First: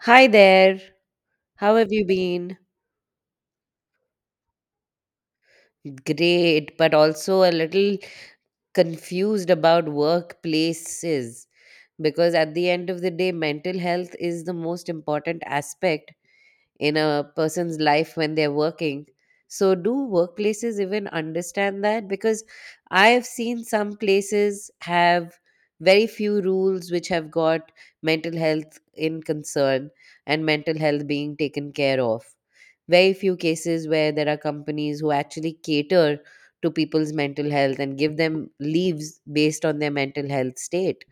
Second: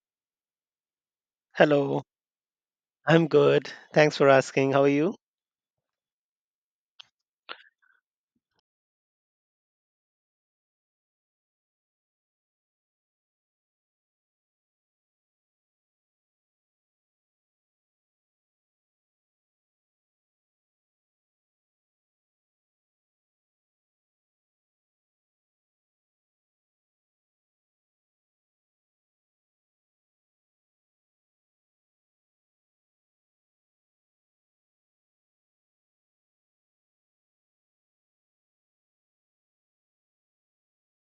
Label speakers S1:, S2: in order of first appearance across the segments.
S1: Hi there. How have you
S2: Hello,
S1: been?
S2: I'm good. Thanks for asking. How are you?
S1: Great, but also a little confused about workplaces because at the end of the day, mental health is the most important aspect in a person's life when they're working. So, do workplaces even understand that? Because I have seen some places have very few rules which have got mental health in concern and mental health being taken care of. Very few cases where there are companies who actually cater to people's mental health and give them leaves based on their mental health state.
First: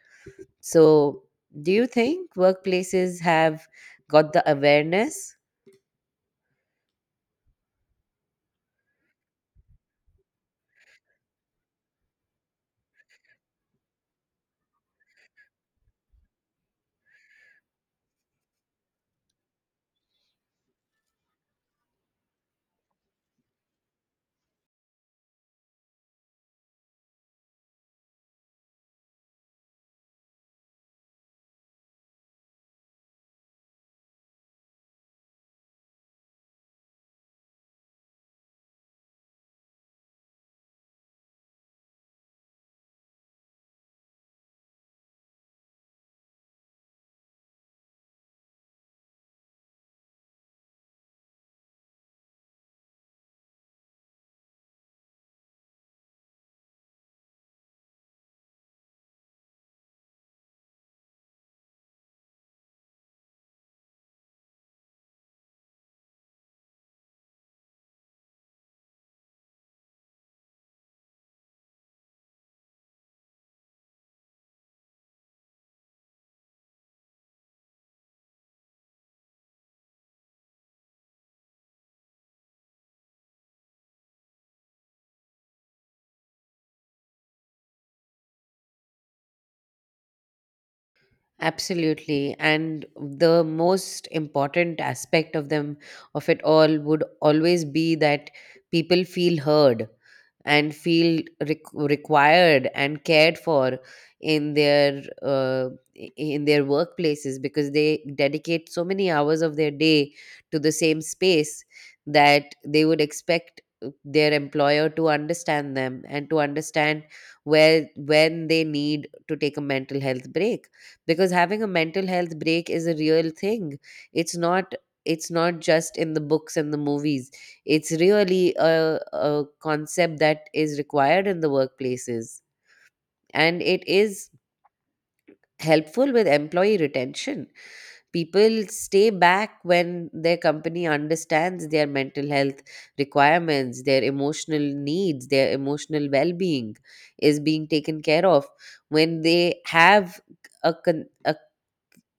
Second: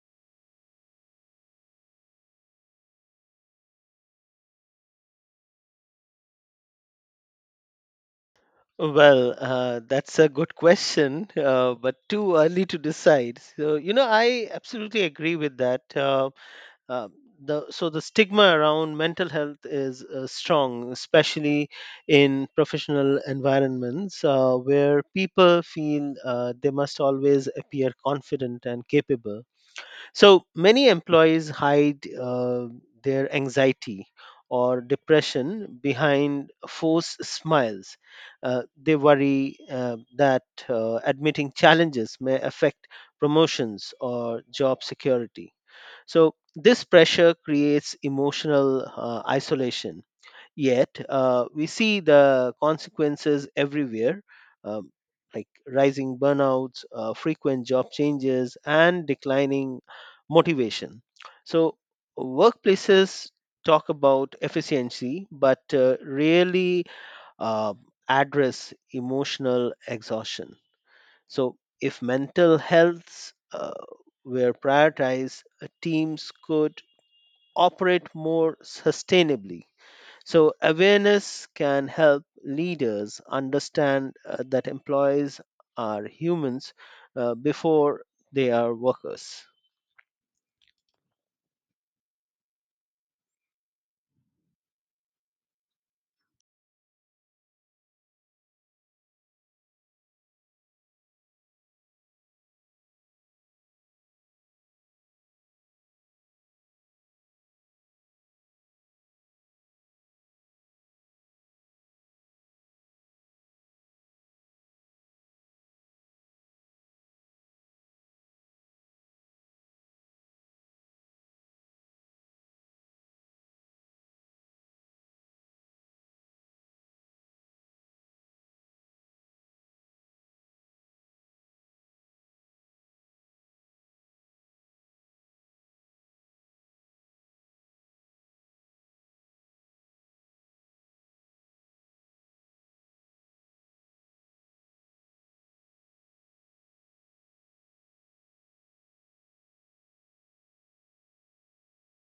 S1: So, do you think workplaces have got the awareness?
S2: Well, that's a good question, but too early to decide. So, you know, I absolutely agree with that. Uh, the stigma around mental health is strong, especially in professional environments where people feel they must always appear confident and capable. So many employees hide their anxiety or depression behind forced smiles. They worry that admitting challenges may affect promotions or job security. So this pressure creates emotional isolation. Yet we see the consequences everywhere, um, like rising burnouts, frequent job changes, and declining motivation. So workplaces talk about efficiency, but rarely uh, address emotional exhaustion. So if mental health were prioritized, teams could operate more sustainably. So, awareness can help leaders understand that employees are humans before they are workers.
S1: Absolutely. And the most important aspect of them, of it all, would always be that people feel heard and feel required and cared for in in their workplaces because they dedicate so many hours of their day to the same space that they would expect their employer to understand them and to understand where when they need to take a mental health break, because having a mental health break is a real thing. It's not, it's not just in the books and the movies. It's really a concept that is required in the workplaces, and it is helpful with employee retention. People stay back when their company understands their mental health requirements, their emotional needs, their emotional well-being is being taken care of. When they have a, con-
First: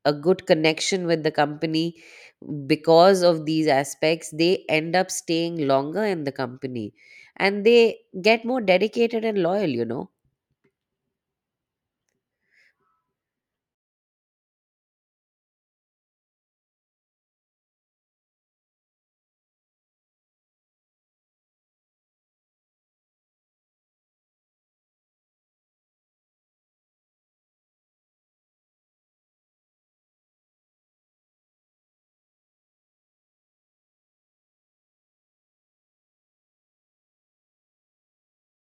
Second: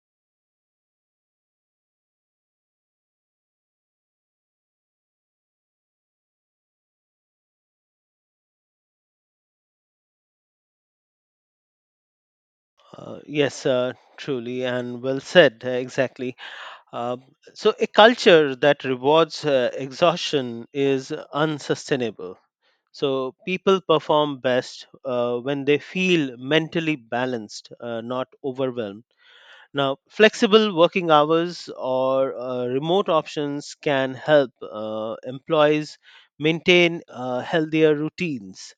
S1: a good connection with the company because of these aspects, they end up staying longer in the company, and they get more dedicated and loyal.
S2: Yes, truly, and well said, exactly. Uh, so, a culture that rewards exhaustion is unsustainable. So, people perform best when they feel mentally balanced, not overwhelmed. Now, flexible working hours or remote options can help employees maintain healthier routines.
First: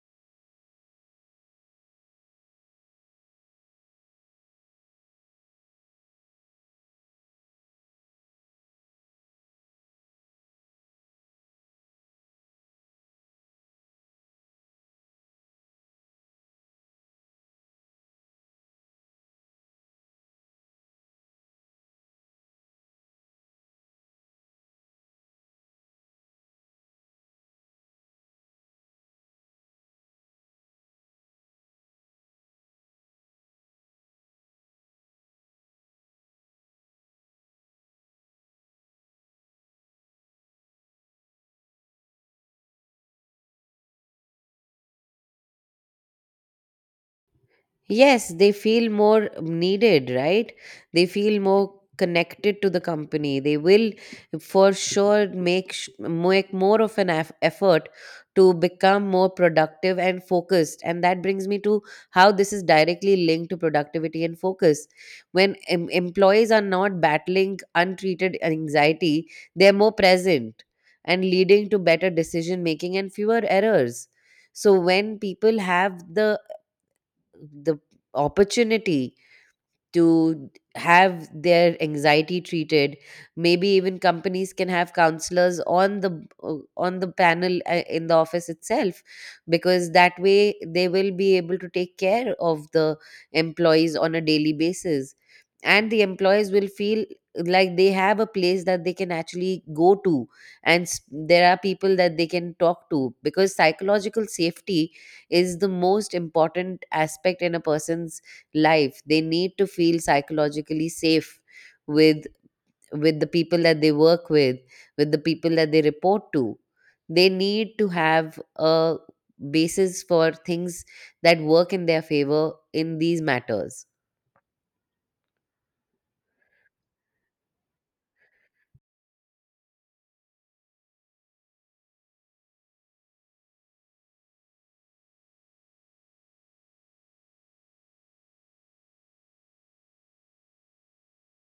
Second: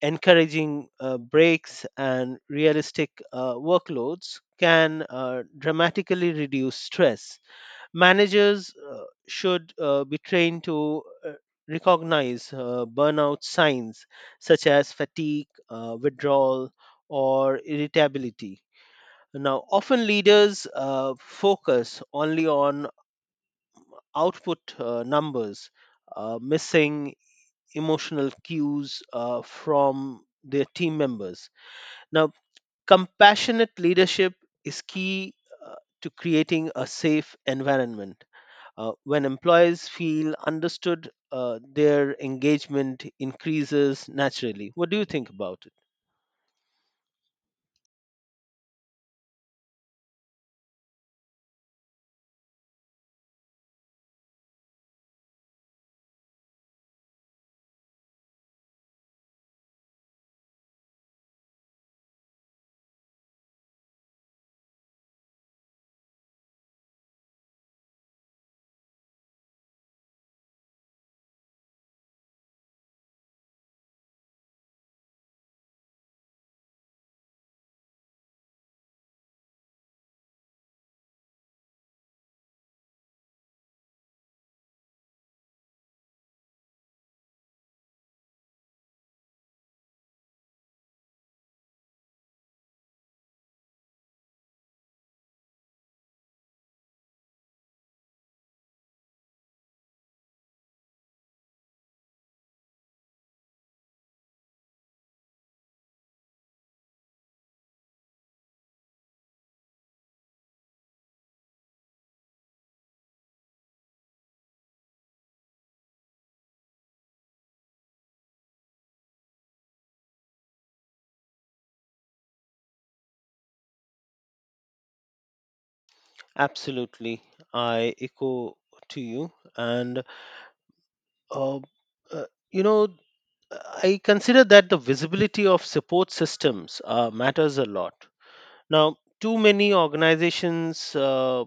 S2: Encouraging breaks and realistic workloads can dramatically reduce stress. Managers should be trained to uh, recognize burnout signs such as fatigue, withdrawal, or irritability. Now, often leaders focus only on output numbers, missing emotional cues from their team members. Now, compassionate leadership is key uh, to creating a safe environment. When employees feel understood, their engagement increases naturally. What do you think about it?
S1: Yes, they feel more needed, right? They feel more connected to the company. They will for sure make more of an effort to become more productive and focused. And that brings me to how this is directly linked to productivity and focus. When employees are not battling untreated anxiety, they're more present and leading to better decision making and fewer errors. So when people have the opportunity to have their anxiety treated, maybe even companies can have counselors on the panel in the office itself, because that way they will be able to take care of the employees on a daily basis, and the employees will feel like they have a place that they can actually go to, and there are people that they can talk to, because psychological safety is the most important aspect in a person's life. They need to feel psychologically safe with with the people that they work with the people that they report to. They need to have a basis for things that work in their favor in these matters.
S2: Absolutely. I echo to you. And Uh, uh, you know, I consider that the visibility of support systems matters a lot. Now, too many organizations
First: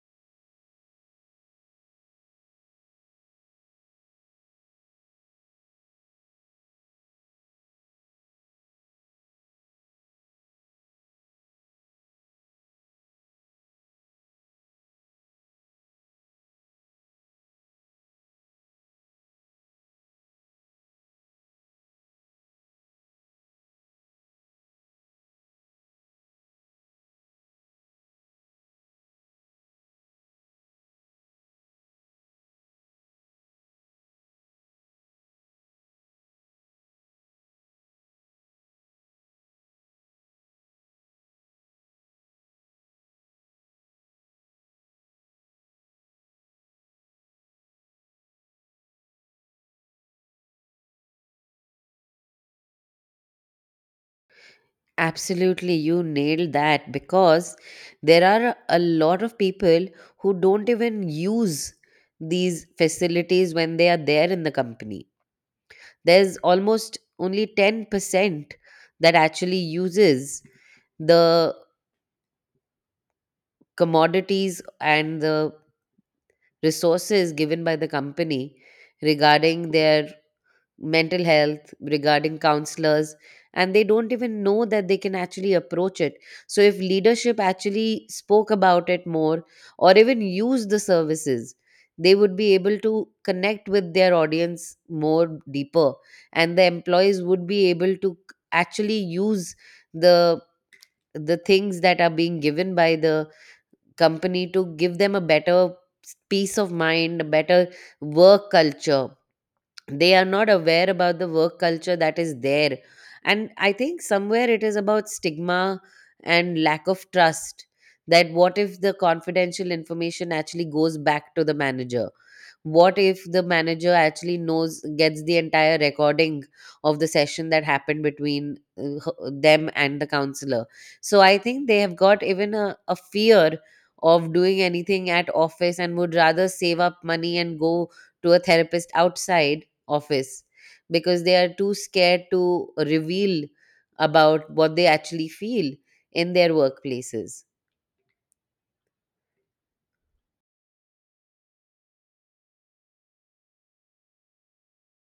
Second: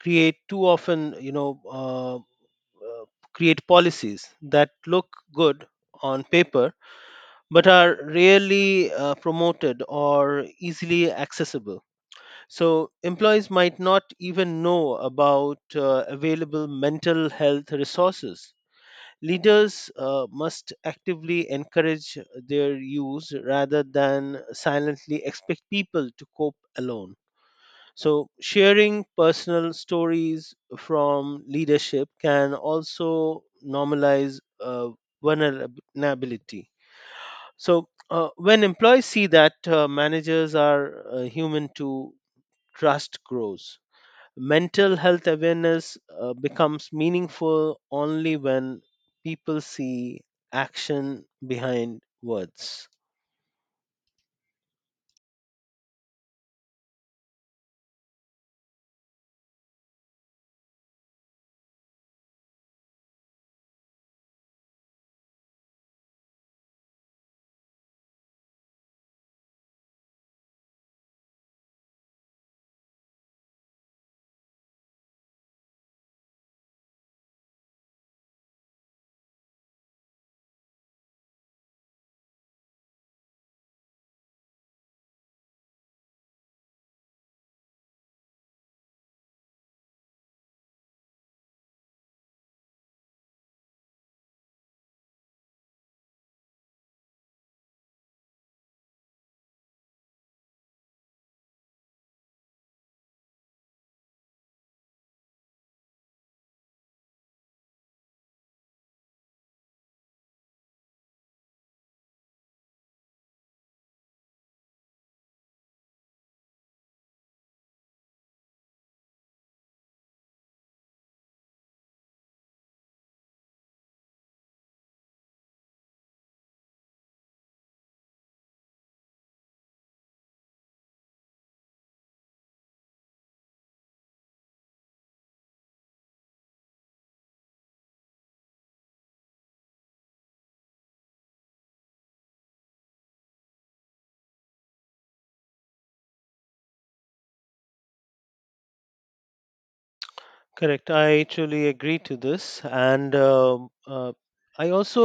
S2: create too often, you know, uh, create policies that look good on paper but are rarely promoted or easily accessible. So, employees might not even know about available mental health resources. Leaders must actively encourage their use rather than silently expect people to cope alone. So, sharing personal stories from leadership can also normalize vulnerability. So, when employees see that managers are human too, trust grows. Mental health awareness becomes meaningful only when people see action behind words.
S1: Absolutely, you nailed that, because there are a lot of people who don't even use these facilities when they are there in the company. There's almost only 10% that actually uses the commodities and the resources given by the company regarding their mental health, regarding counselors, and they don't even know that they can actually approach it. So if leadership actually spoke about it more, or even used the services, they would be able to connect with their audience more deeper, and the employees would be able to actually use the the things that are being given by the company to give them a better peace of mind, a better work culture. They are not aware about the work culture that is there, and I think somewhere it is about stigma and lack of trust, that what if the confidential information actually goes back to the manager, what if the manager actually knows, gets the entire recording of the session that happened between them and the counselor. So I think they have got even a fear of doing anything at office, and would rather save up money and go to a therapist outside office, because they are too scared to reveal about what they actually feel in their workplaces.
S2: Correct, I truly agree to this. And I also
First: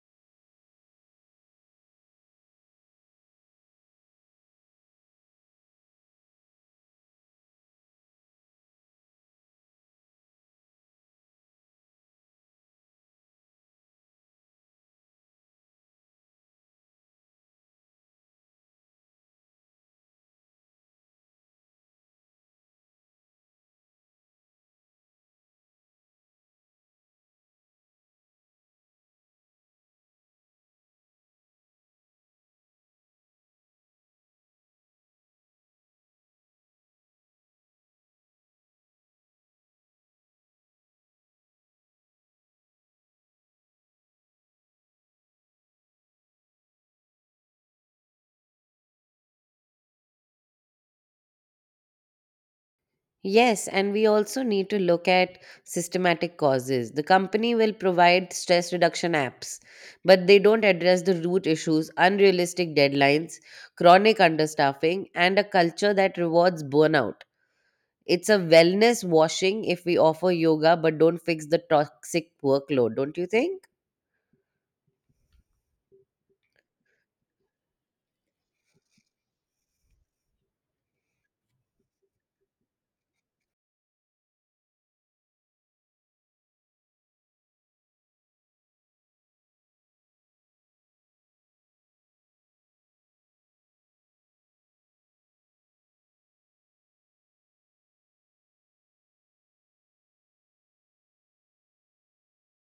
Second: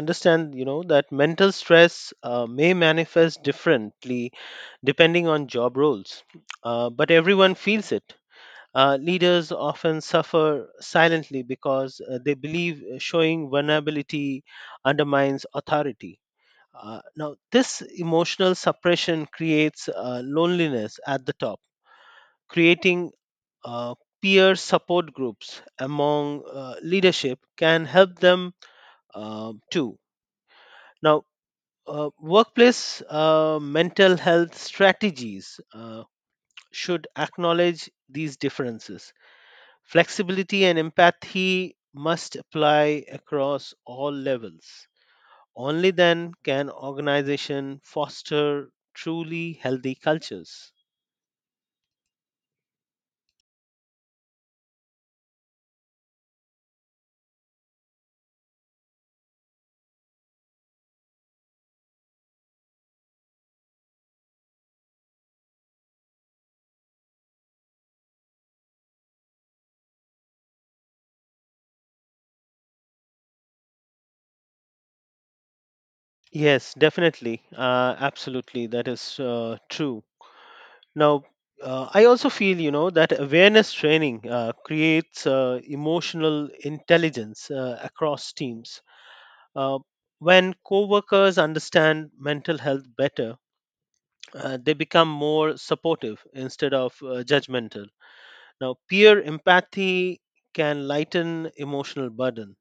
S2: understand, you know, that mental stress may manifest differently depending on job roles, but everyone feels it. Leaders often suffer silently because they believe showing vulnerability undermines authority. Now, this emotional suppression creates loneliness at the top, creating uh, peer support groups among leadership can help them too. Now, workplace mental health strategies should acknowledge these differences. Flexibility and empathy must apply across all levels. Only then can organization foster truly healthy cultures.
S1: Yes, and we also need to look at systematic causes. The company will provide stress reduction apps, but they don't address the root issues: unrealistic deadlines, chronic understaffing, and a culture that rewards burnout. It's a wellness washing if we offer yoga but don't fix the toxic workload, don't you think?
S2: Yes, definitely. Absolutely. That is true. Now, I also feel, you know, that awareness training creates emotional intelligence across teams. Uh, when coworkers understand mental health better, they become more supportive instead of judgmental. Now, peer empathy can lighten emotional burden.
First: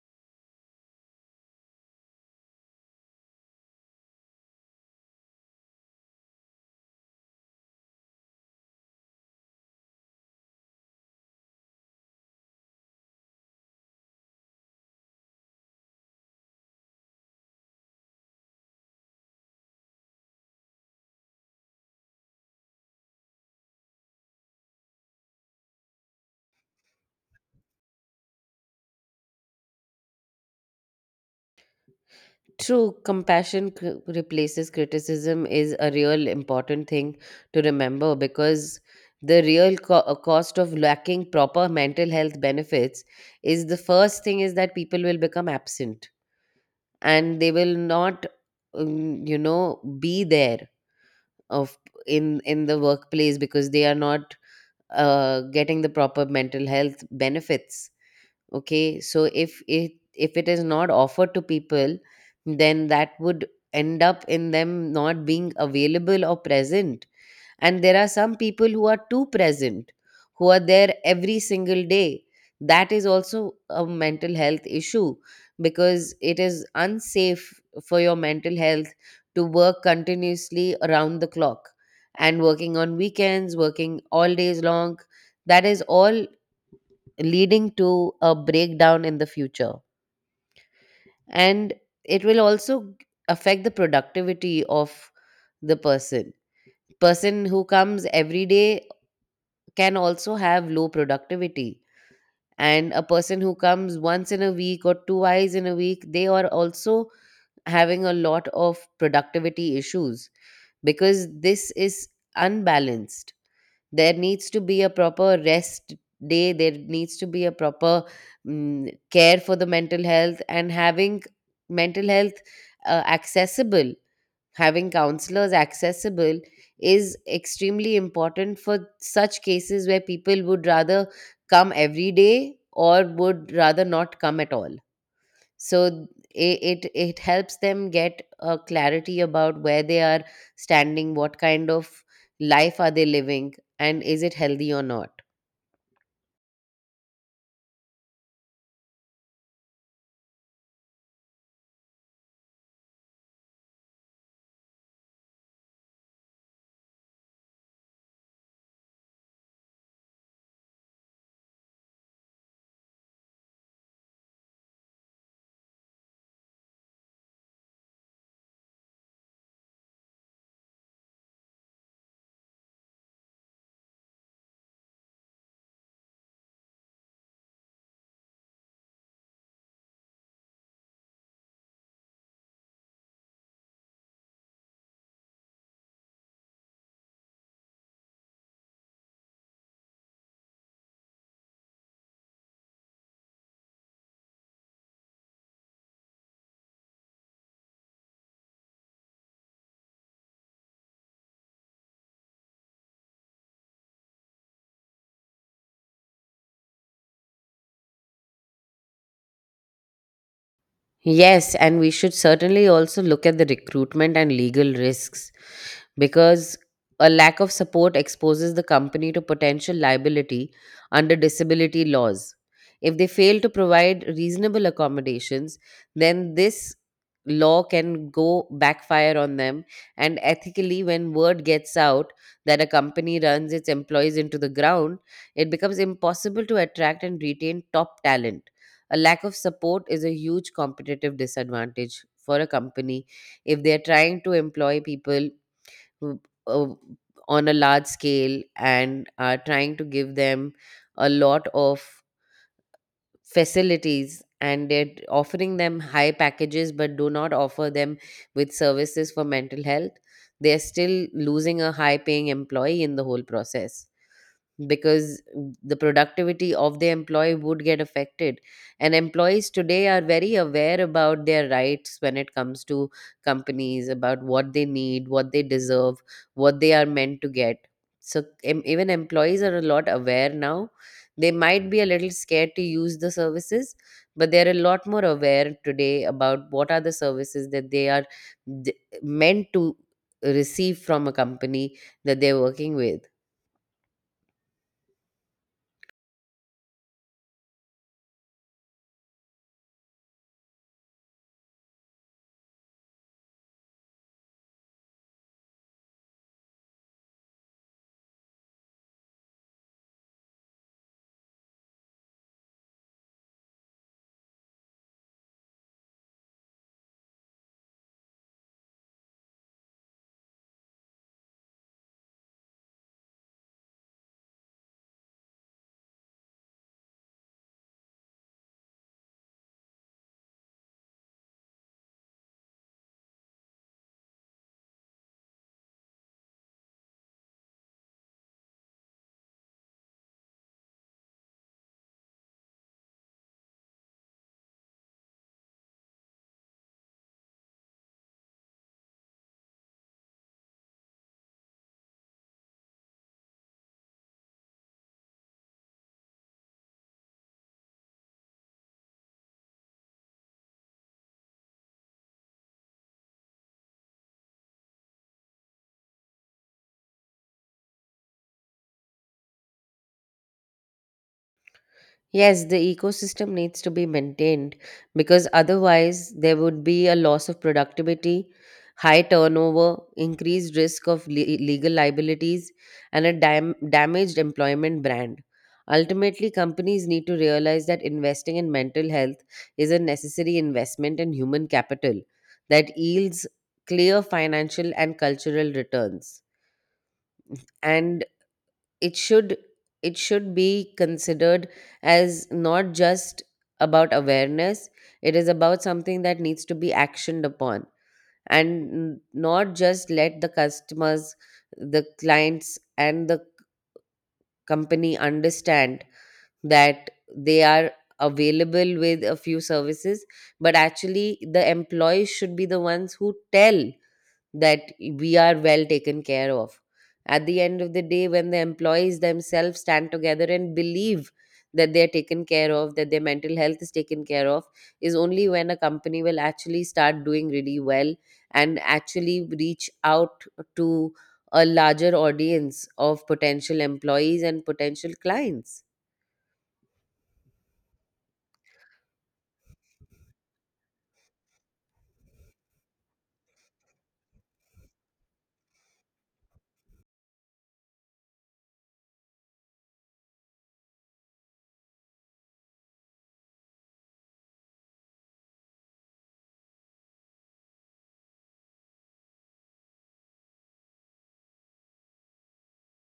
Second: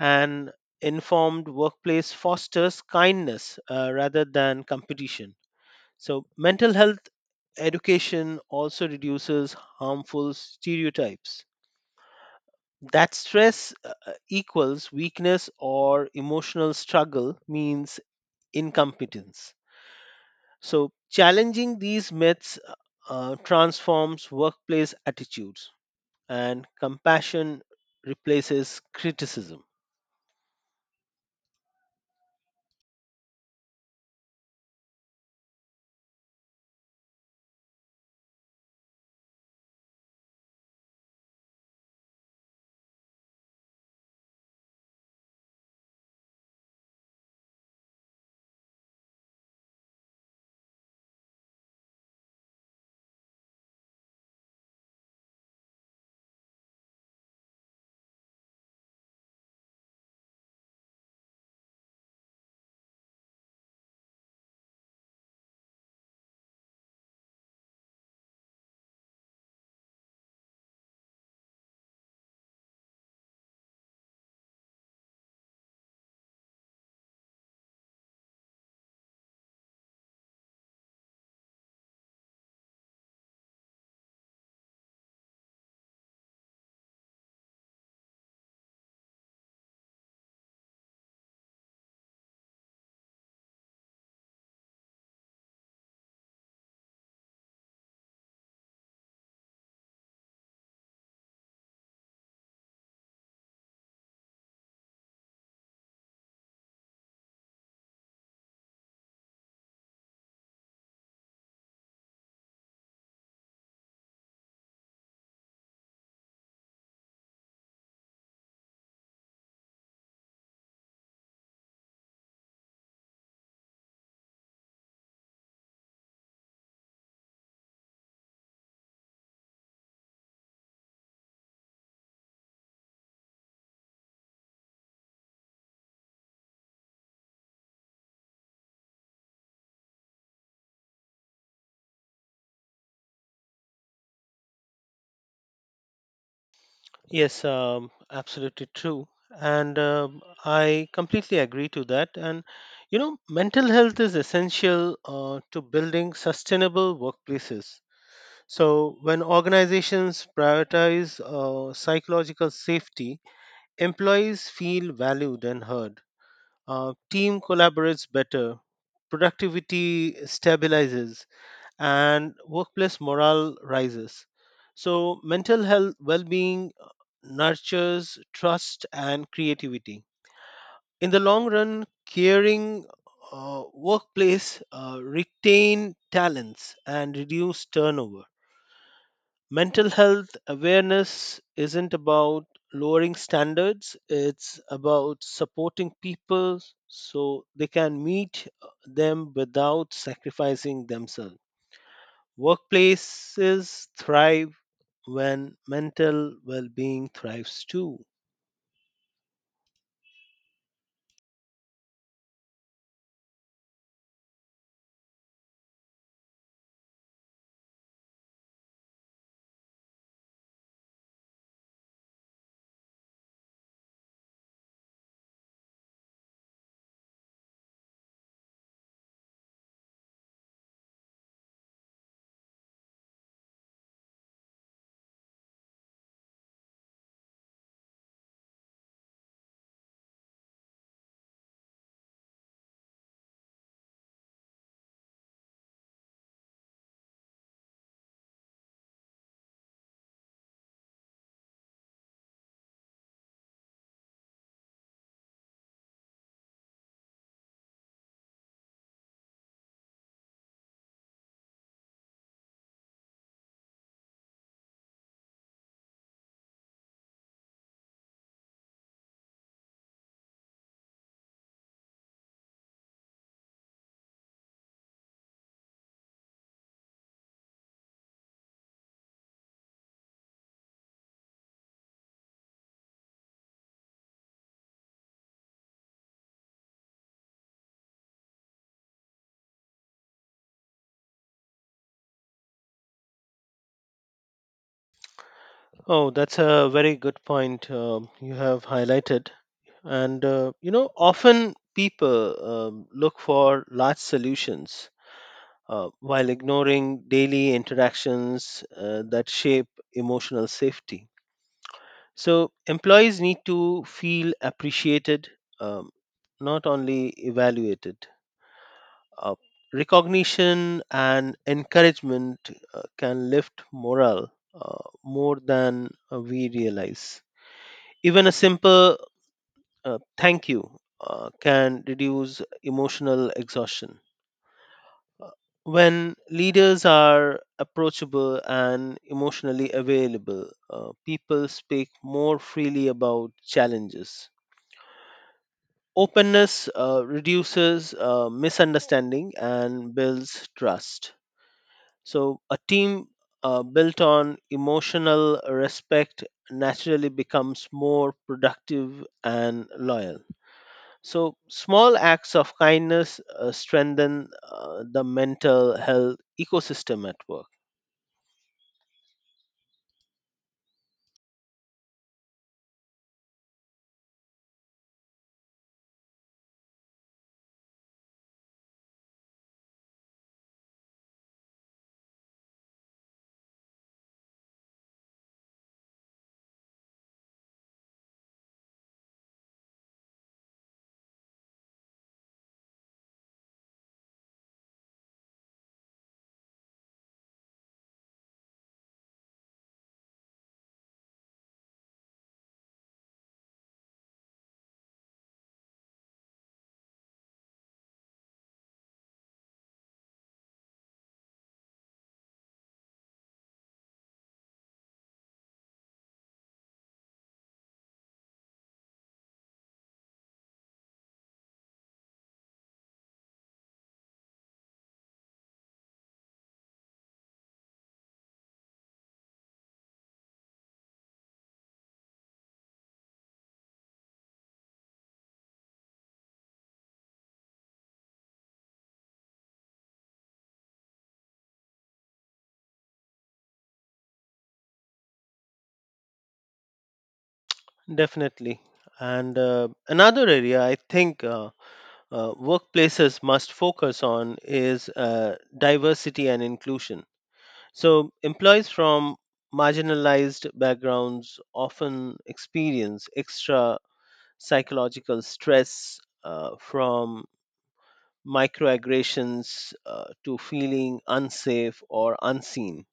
S2: An informed workplace fosters kindness rather than competition. So, mental health education also reduces harmful stereotypes. That stress equals weakness or emotional struggle means incompetence. So, challenging these myths transforms workplace attitudes and compassion replaces criticism.
S1: True, compassion replaces criticism is a real important thing to remember, because the real cost of lacking proper mental health benefits, is the first thing is that people will become absent and they will not, be there of in the workplace because they are not getting the proper mental health benefits. Okay, so if it, if it is not offered to people, then that would end up in them not being available or present. And there are some people who are too present, who are there every single day. That is also a mental health issue, because it is unsafe for your mental health to work continuously around the clock, and working on weekends, working all days long, that is all leading to a breakdown in the future. And it will also affect the productivity of the person. Person who comes every day can also have low productivity. And a person who comes once in a week or twice in a week, they are also having a lot of productivity issues, because this is unbalanced. There needs to be a proper rest day, there needs to be a proper care for the mental health, and having mental health accessible, having counselors accessible is extremely important for such cases where people would rather come every day or would rather not come at all. So it it helps them get a clarity about where they are standing, what kind of life are they living, and is it healthy or not.
S2: Yes, absolutely true. And I completely agree to that. And, you know, mental health is essential to building sustainable workplaces. So, when organizations prioritize psychological safety, employees feel valued and heard. Team collaborates better, productivity stabilizes, and workplace morale rises. So, mental health well being nurtures trust and creativity. In the long run, caring workplace retain talents and reduce turnover. Mental health awareness isn't about lowering standards, it's about supporting people so they can meet them without sacrificing themselves. Workplaces thrive when mental well-being thrives too.
S1: Yes, and we should certainly also look at the recruitment and legal risks, because a lack of support exposes the company to potential liability under disability laws. If they fail to provide reasonable accommodations, then this law can go backfire on them. And ethically, when word gets out that a company runs its employees into the ground, it becomes impossible to attract and retain top talent. A lack of support is a huge competitive disadvantage for a company if they are trying to employ people who, uh, on a large scale, and are trying to give them a lot of facilities, and they're offering them high packages but do not offer them with services for mental health, they're still losing a high paying employee in the whole process, because the productivity of the employee would get affected. And employees today are very aware about their rights when it comes to companies, about what they need, what they deserve, what they are meant to get. So even employees are a lot aware now. They might be a little scared to use the services, but they're a lot more aware today about what are the services that they are d- meant to receive from a company that they're working with.
S2: Oh, that's a very good point you have highlighted. And you know, often people look for large solutions while ignoring daily interactions that shape emotional safety. So, employees need to feel appreciated, um, not only evaluated. Uh, Recognition and encouragement can lift morale more than we realize. Even a simple thank you can reduce emotional exhaustion. When leaders are approachable and emotionally available, people speak more freely about challenges. Openness reduces misunderstanding and builds trust. So, a team built on emotional respect naturally becomes more productive and loyal. So, small acts of kindness strengthen the mental health ecosystem at work.
S1: Yes, the ecosystem needs to be maintained, because otherwise there would be a loss of productivity, high turnover, increased risk of legal liabilities, and a damaged employment brand. Ultimately, companies need to realize that investing in mental health is a necessary investment in human capital that yields clear financial and cultural returns. And it should, it should be considered as not just about awareness. It is about something that needs to be actioned upon, and not just let the customers, the clients and the company understand that they are available with a few services, but actually the employees should be the ones who tell that we are well taken care of. At the end of the day, when the employees themselves stand together and believe that they are taken care of, that their mental health is taken care of, is only when a company will actually start doing really well and actually reach out to a larger audience of potential employees and potential clients.
S2: Definitely. And another area I think workplaces must focus on is diversity and inclusion. So, employees from marginalized backgrounds often experience extra psychological stress from microaggressions to feeling unsafe or unseen.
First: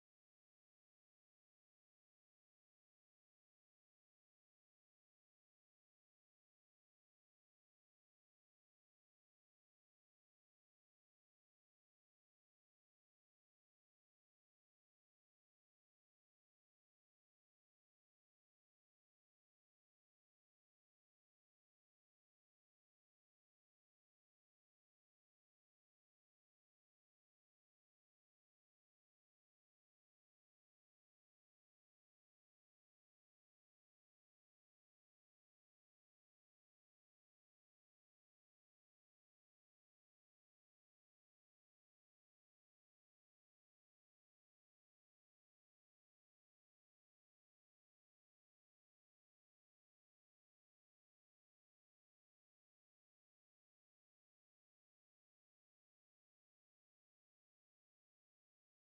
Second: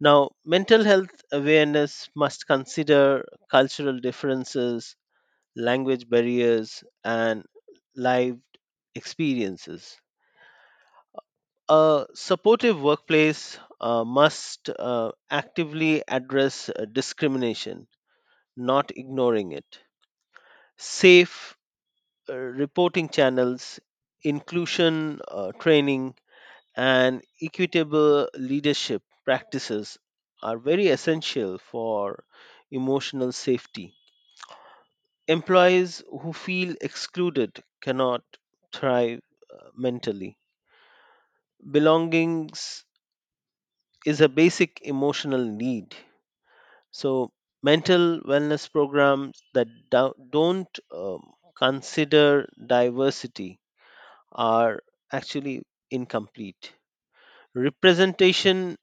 S2: Now, mental health awareness must consider cultural differences, language barriers, and lived experiences. A supportive workplace must actively address discrimination, not ignoring it. Safe reporting channels, inclusion training, and equitable leadership practices are very essential for emotional safety. Employees who feel excluded cannot thrive mentally. Belongings is a basic emotional need. So, mental wellness programs that don't um, consider diversity are actually incomplete. Representation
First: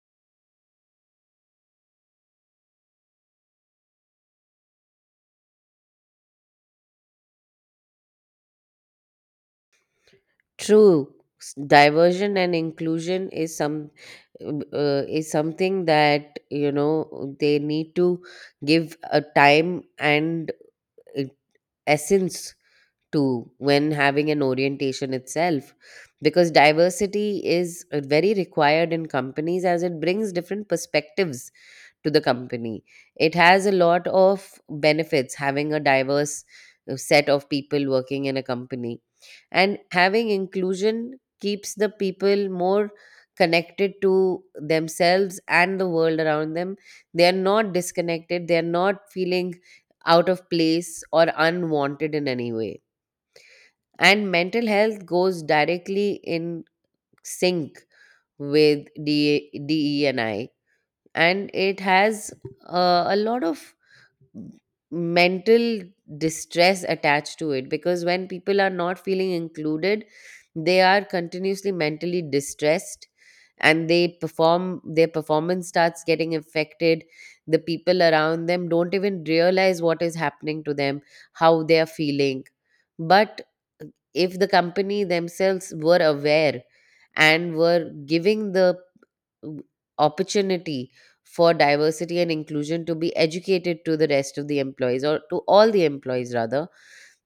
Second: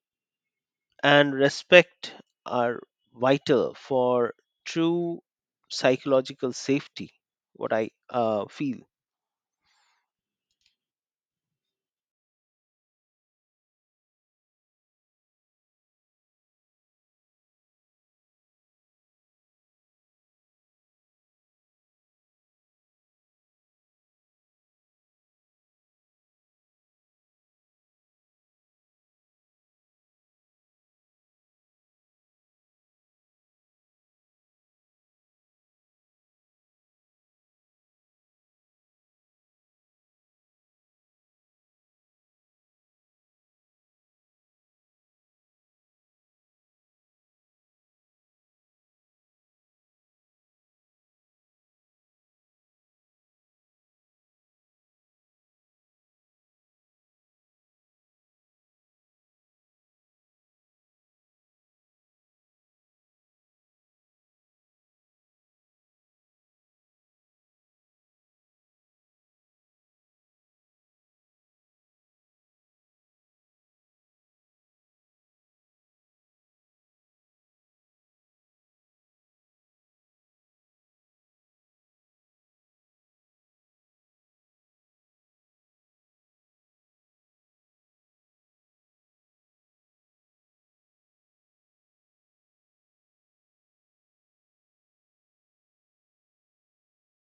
S2: and respect are vital for true psychological safety, what I feel.
S1: True, diversion and inclusion is something that you know they need to give a time and uh, essence to when having an orientation itself, because diversity is very required in companies as it brings different perspectives to the company. It has a lot of benefits having a diverse set of people working in a company, and having inclusion keeps the people more connected to themselves and the world around them. They are not disconnected, they are not feeling out of place or unwanted in any way. And mental health goes directly in sync with DE and I, and it has a lot of mental distress attached to it, because when people are not feeling included they are continuously mentally distressed and they perform their performance starts getting affected. The people around them don't even realize what is happening to them, how they are feeling. But uh, if the company themselves were aware and were giving the w- opportunity for diversity and inclusion to be educated to the rest of the employees, or to all the employees rather,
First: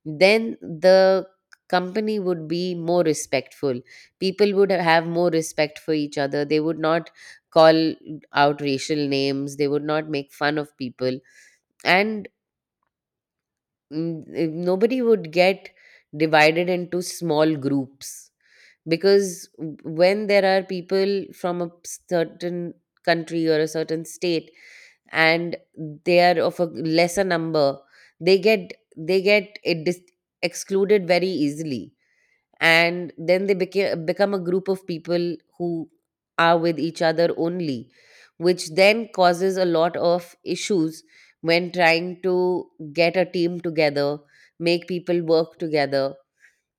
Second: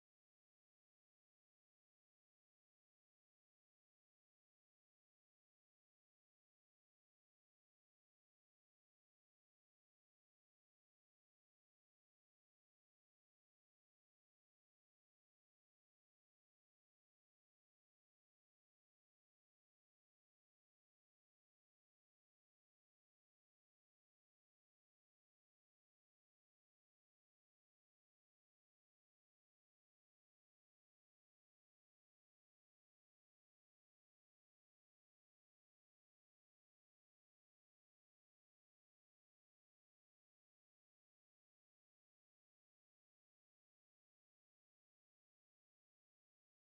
S1: then the company would be more respectful. People would have more respect for each other, they would not call out racial names, they would not make fun of people. And mm, nobody would get divided into small groups, because when there are people from a certain country or a certain state, and they are of a lesser number, they get, they get eh, dis- excluded very easily. And then they became become a group of people who are with each other only, which then causes a lot of issues when trying to get a team together, make people work together.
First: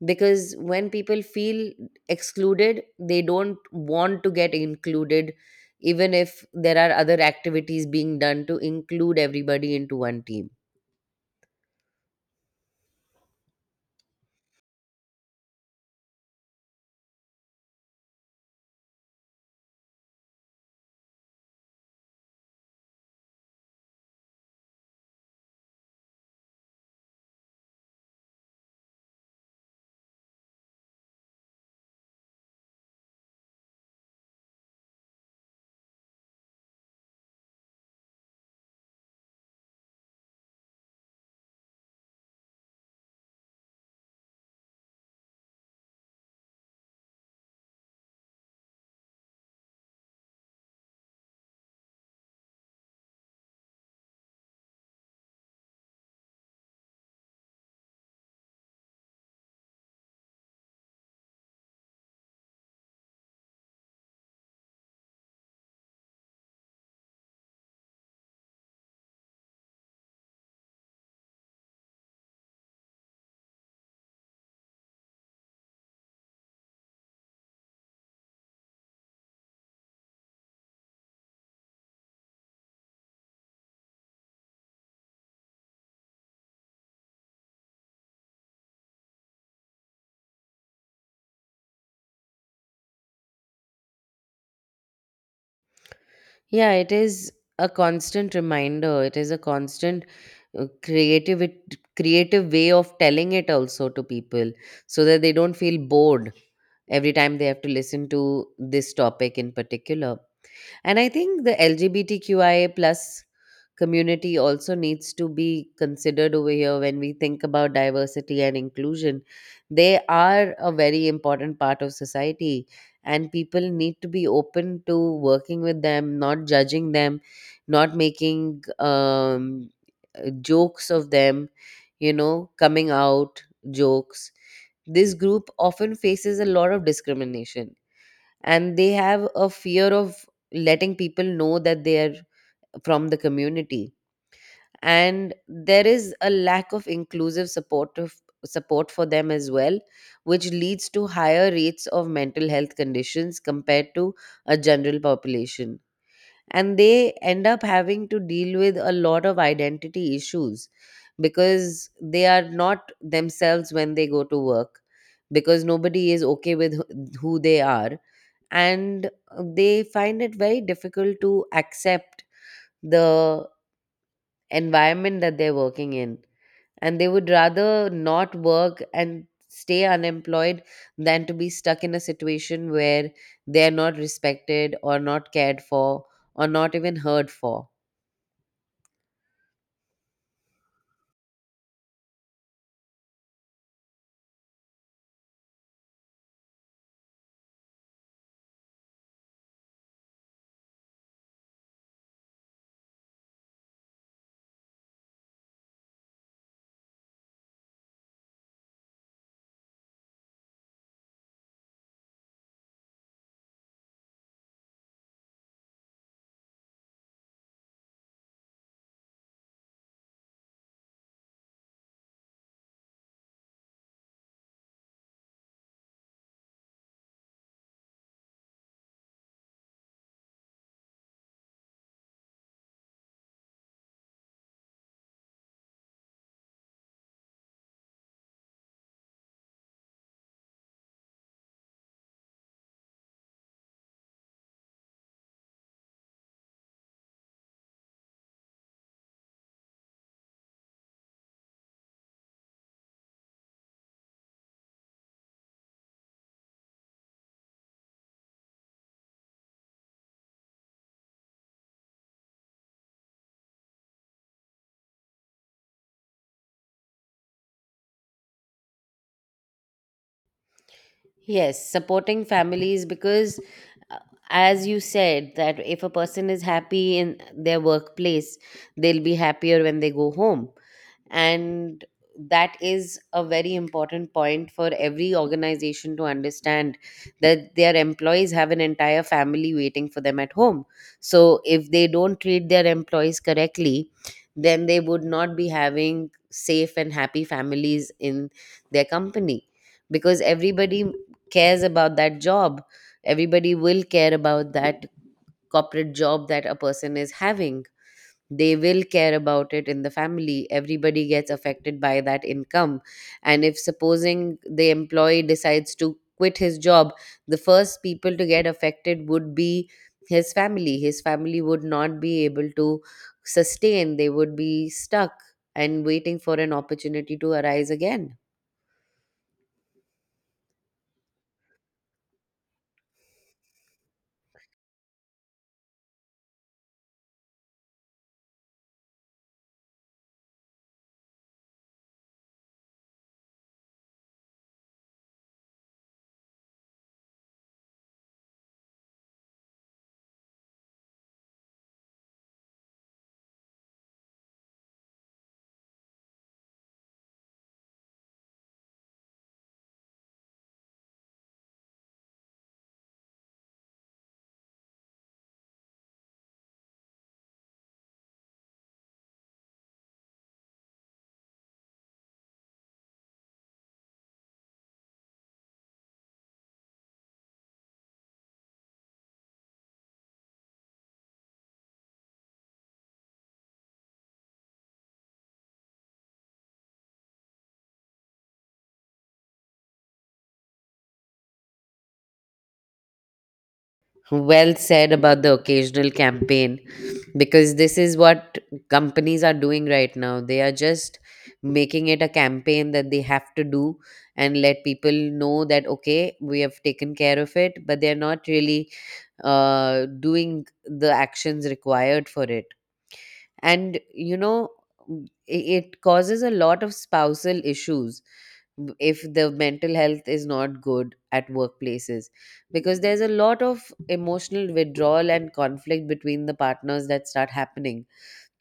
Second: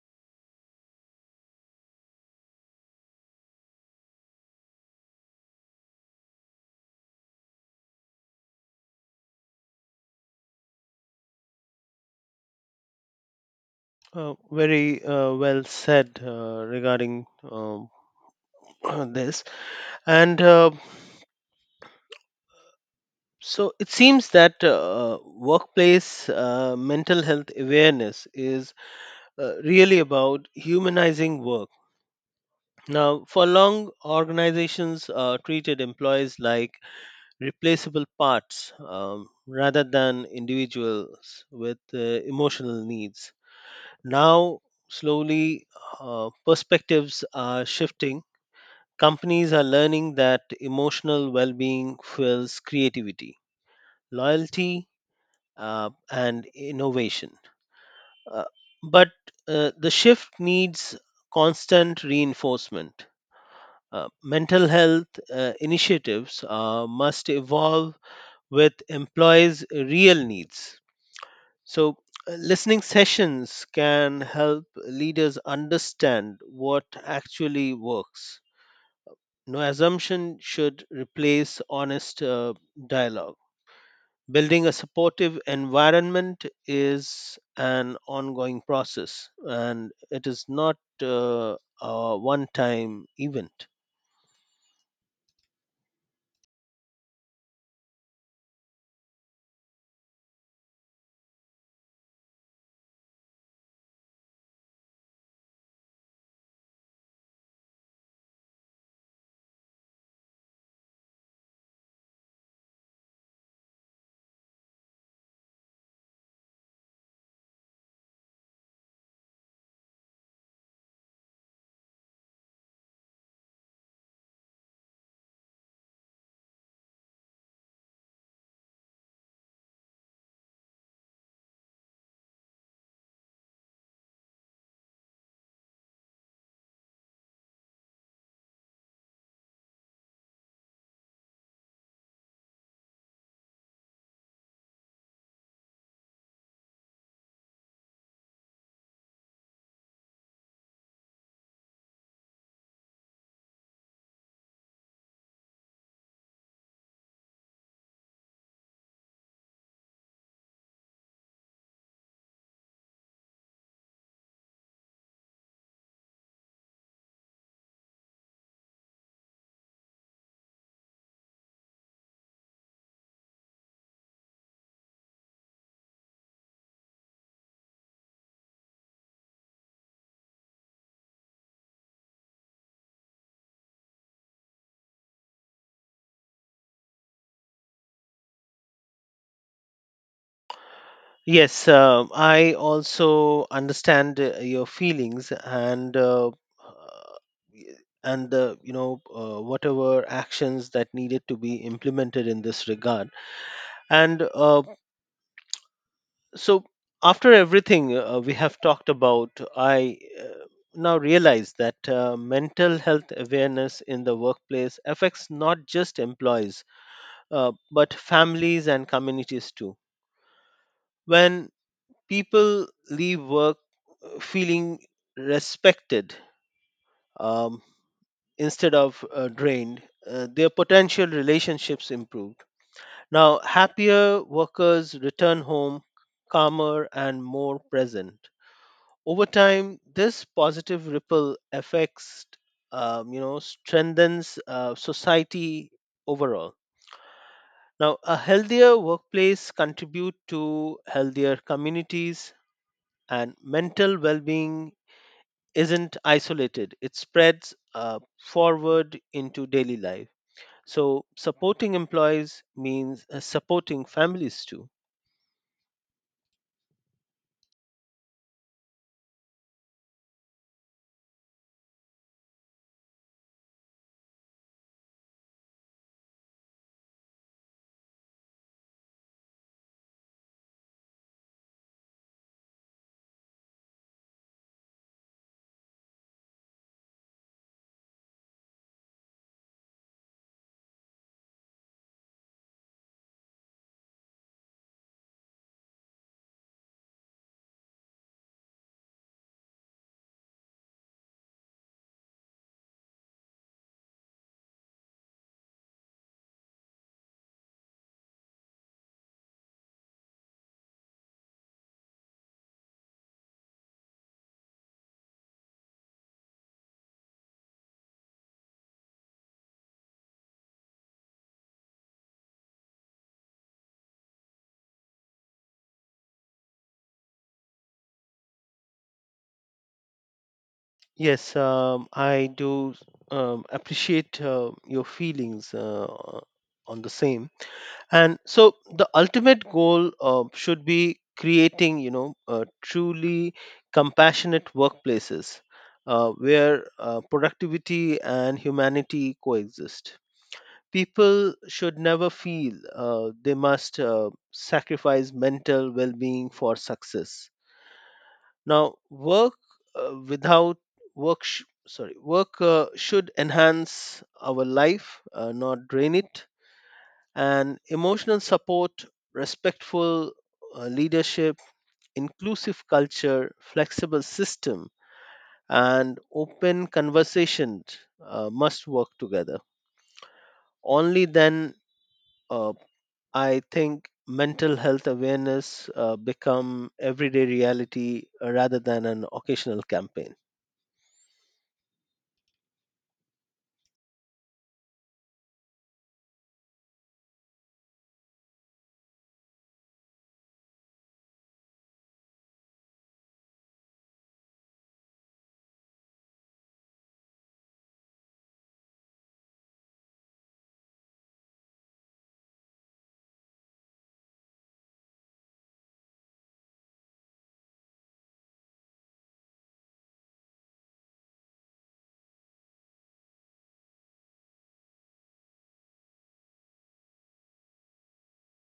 S1: Because when people feel excluded, they don't want to get included, even if there are other activities being done to include everybody into one team.
S2: Very well said regarding this. And so it seems that workplace mental health awareness is really about humanizing work. Now, for long, organizations treated employees like replaceable parts rather than individuals with emotional needs. Now, slowly, perspectives are shifting. Companies are learning that emotional well being fuels creativity, loyalty, and innovation. Uh, but the shift needs constant reinforcement. Mental health initiatives must evolve with employees' real needs. So, listening sessions can help leaders understand what actually works. No assumption should replace honest dialogue. Building a supportive environment is an ongoing process and it is not uh, a one time event.
S1: Yeah, it is a constant reminder. It is a constant creative way of telling it also to people, so that they don't feel bored every time they have to listen to this topic in particular. And I think the LGBTQIA plus community also needs to be considered over here when we think about diversity and inclusion. They are a very important part of society, and people need to be open to working with them, not judging them, not making jokes of them, you know, coming out jokes. This group often faces a lot of discrimination, and they have a fear of letting people know that they are from the community. And there is a lack of inclusive supportive support for them as well, which leads to higher rates of mental health conditions compared to a general population. And they end up having to deal with a lot of identity issues because they are not themselves when they go to work, because nobody is okay with who they are. And they find it very difficult to accept the environment that they're working in, and they would rather not work and stay unemployed than to be stuck in a situation where they're not respected or not cared for or not even heard for.
S2: Yes, I also understand your feelings and y- and the you know, whatever actions that needed to be implemented in this regard. And so after everything we have talked about, I now realize that mental health awareness in the workplace affects not just employees but families and communities too. When people leave work feeling respected, um, instead of drained, their potential relationships improved. Now, happier workers return home calmer and more present. Over time, this positive ripple effects, you know, strengthens society overall. Now, a healthier workplace contribute to healthier communities and mental well-being isn't isolated, it spreads forward into daily life. So, supporting employees means supporting families too.
S1: Yes, supporting families, because, uh, as you said, that if a person is happy in their workplace, they'll be happier when they go home. And that is a very important point for every organization to understand, that their employees have an entire family waiting for them at home. So if they don't treat their employees correctly, then they would not be having safe and happy families in their company. Because everybody cares about that job, everybody will care about that corporate job that a person is having. They will care about it in the family, everybody gets affected by that income. And if supposing the employee decides to quit his job, the first people to get affected would be his family. His family would not be able to sustain, they would be stuck and waiting for an opportunity to arise again.
S2: Yes, I do appreciate your feelings on the same. And so, the ultimate goal should be creating, you know, truly compassionate workplaces where productivity and humanity coexist. People should never feel they must sacrifice mental well-being for success. Now, work without work, sh- sorry, work should enhance our life, not drain it. And emotional support, respectful leadership, inclusive culture, flexible system, and open conversation must work together. Only then uh, I think mental health awareness become everyday reality rather than an occasional campaign.
S1: Well said about the occasional campaign, because this is what companies are doing right now. They are just making it a campaign that they have to do and let people know that, okay, we have taken care of it, but they're not really doing the actions required for it. And you know, it causes a lot of spousal issues if the mental health is not good at workplaces, because there's a lot of emotional withdrawal and conflict between the partners that start happening.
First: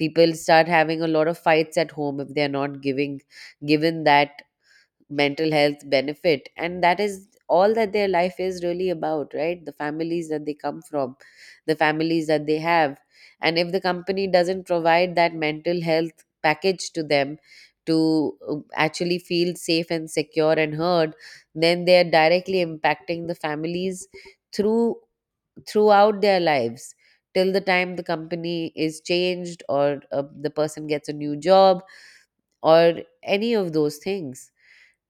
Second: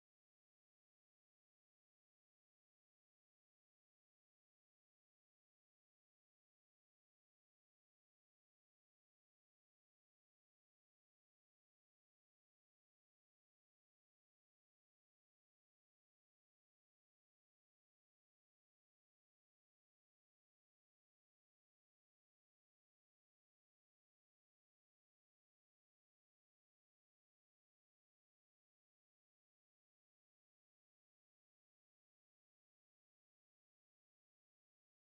S1: People start having a lot of fights at home if they're not giving given that mental health benefit. And that is all that their life is really about, right? The families that they come from, the families that they have. And if the company doesn't provide that mental health package to them, to actually feel safe and secure and heard, then they are directly impacting the families through throughout their lives, till the time the company is changed or the person gets a new job, or any of those things.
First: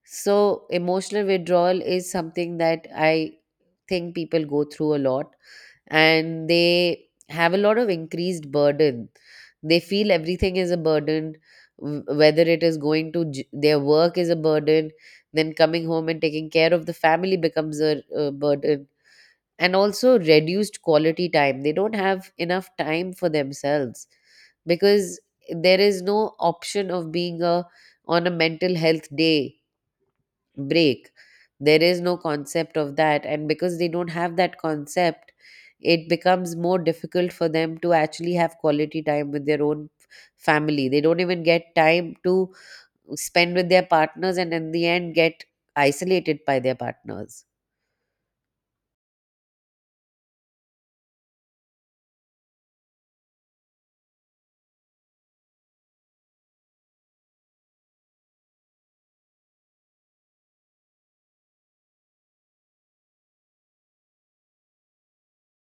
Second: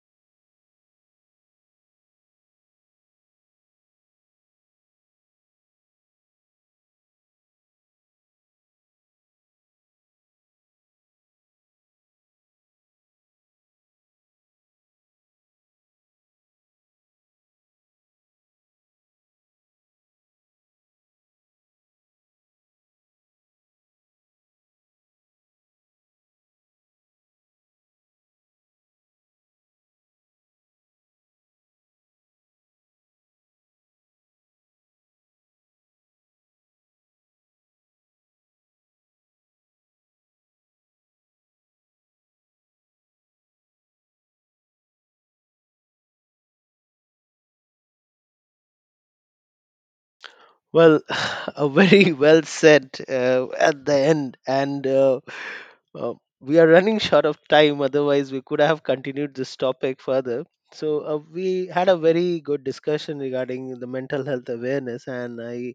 S1: So, emotional withdrawal is something that I think people go through a lot, and they have a lot of increased burden. They feel everything is a burden, whether it is their work is a burden, then coming home and taking care of the family becomes a burden. And also reduced quality time. They don't have enough time for themselves, because there is no option of being a on a mental health day break. There is no concept of that, and because they don't have that concept, it becomes more difficult for them to actually have quality time with their own family. They don't even get time to spend with their partners, and in the end, get isolated by their partners.
S2: Well, a very well said at the end, and uh, we are running short of time. Otherwise, we could have continued this topic further. So we had a very good discussion regarding the mental health awareness, and I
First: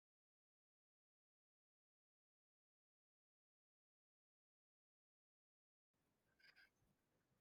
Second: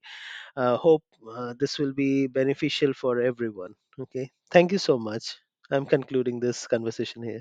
S2: hope this will be beneficial for everyone. Okay, thank you so much. I'm concluding this conversation here.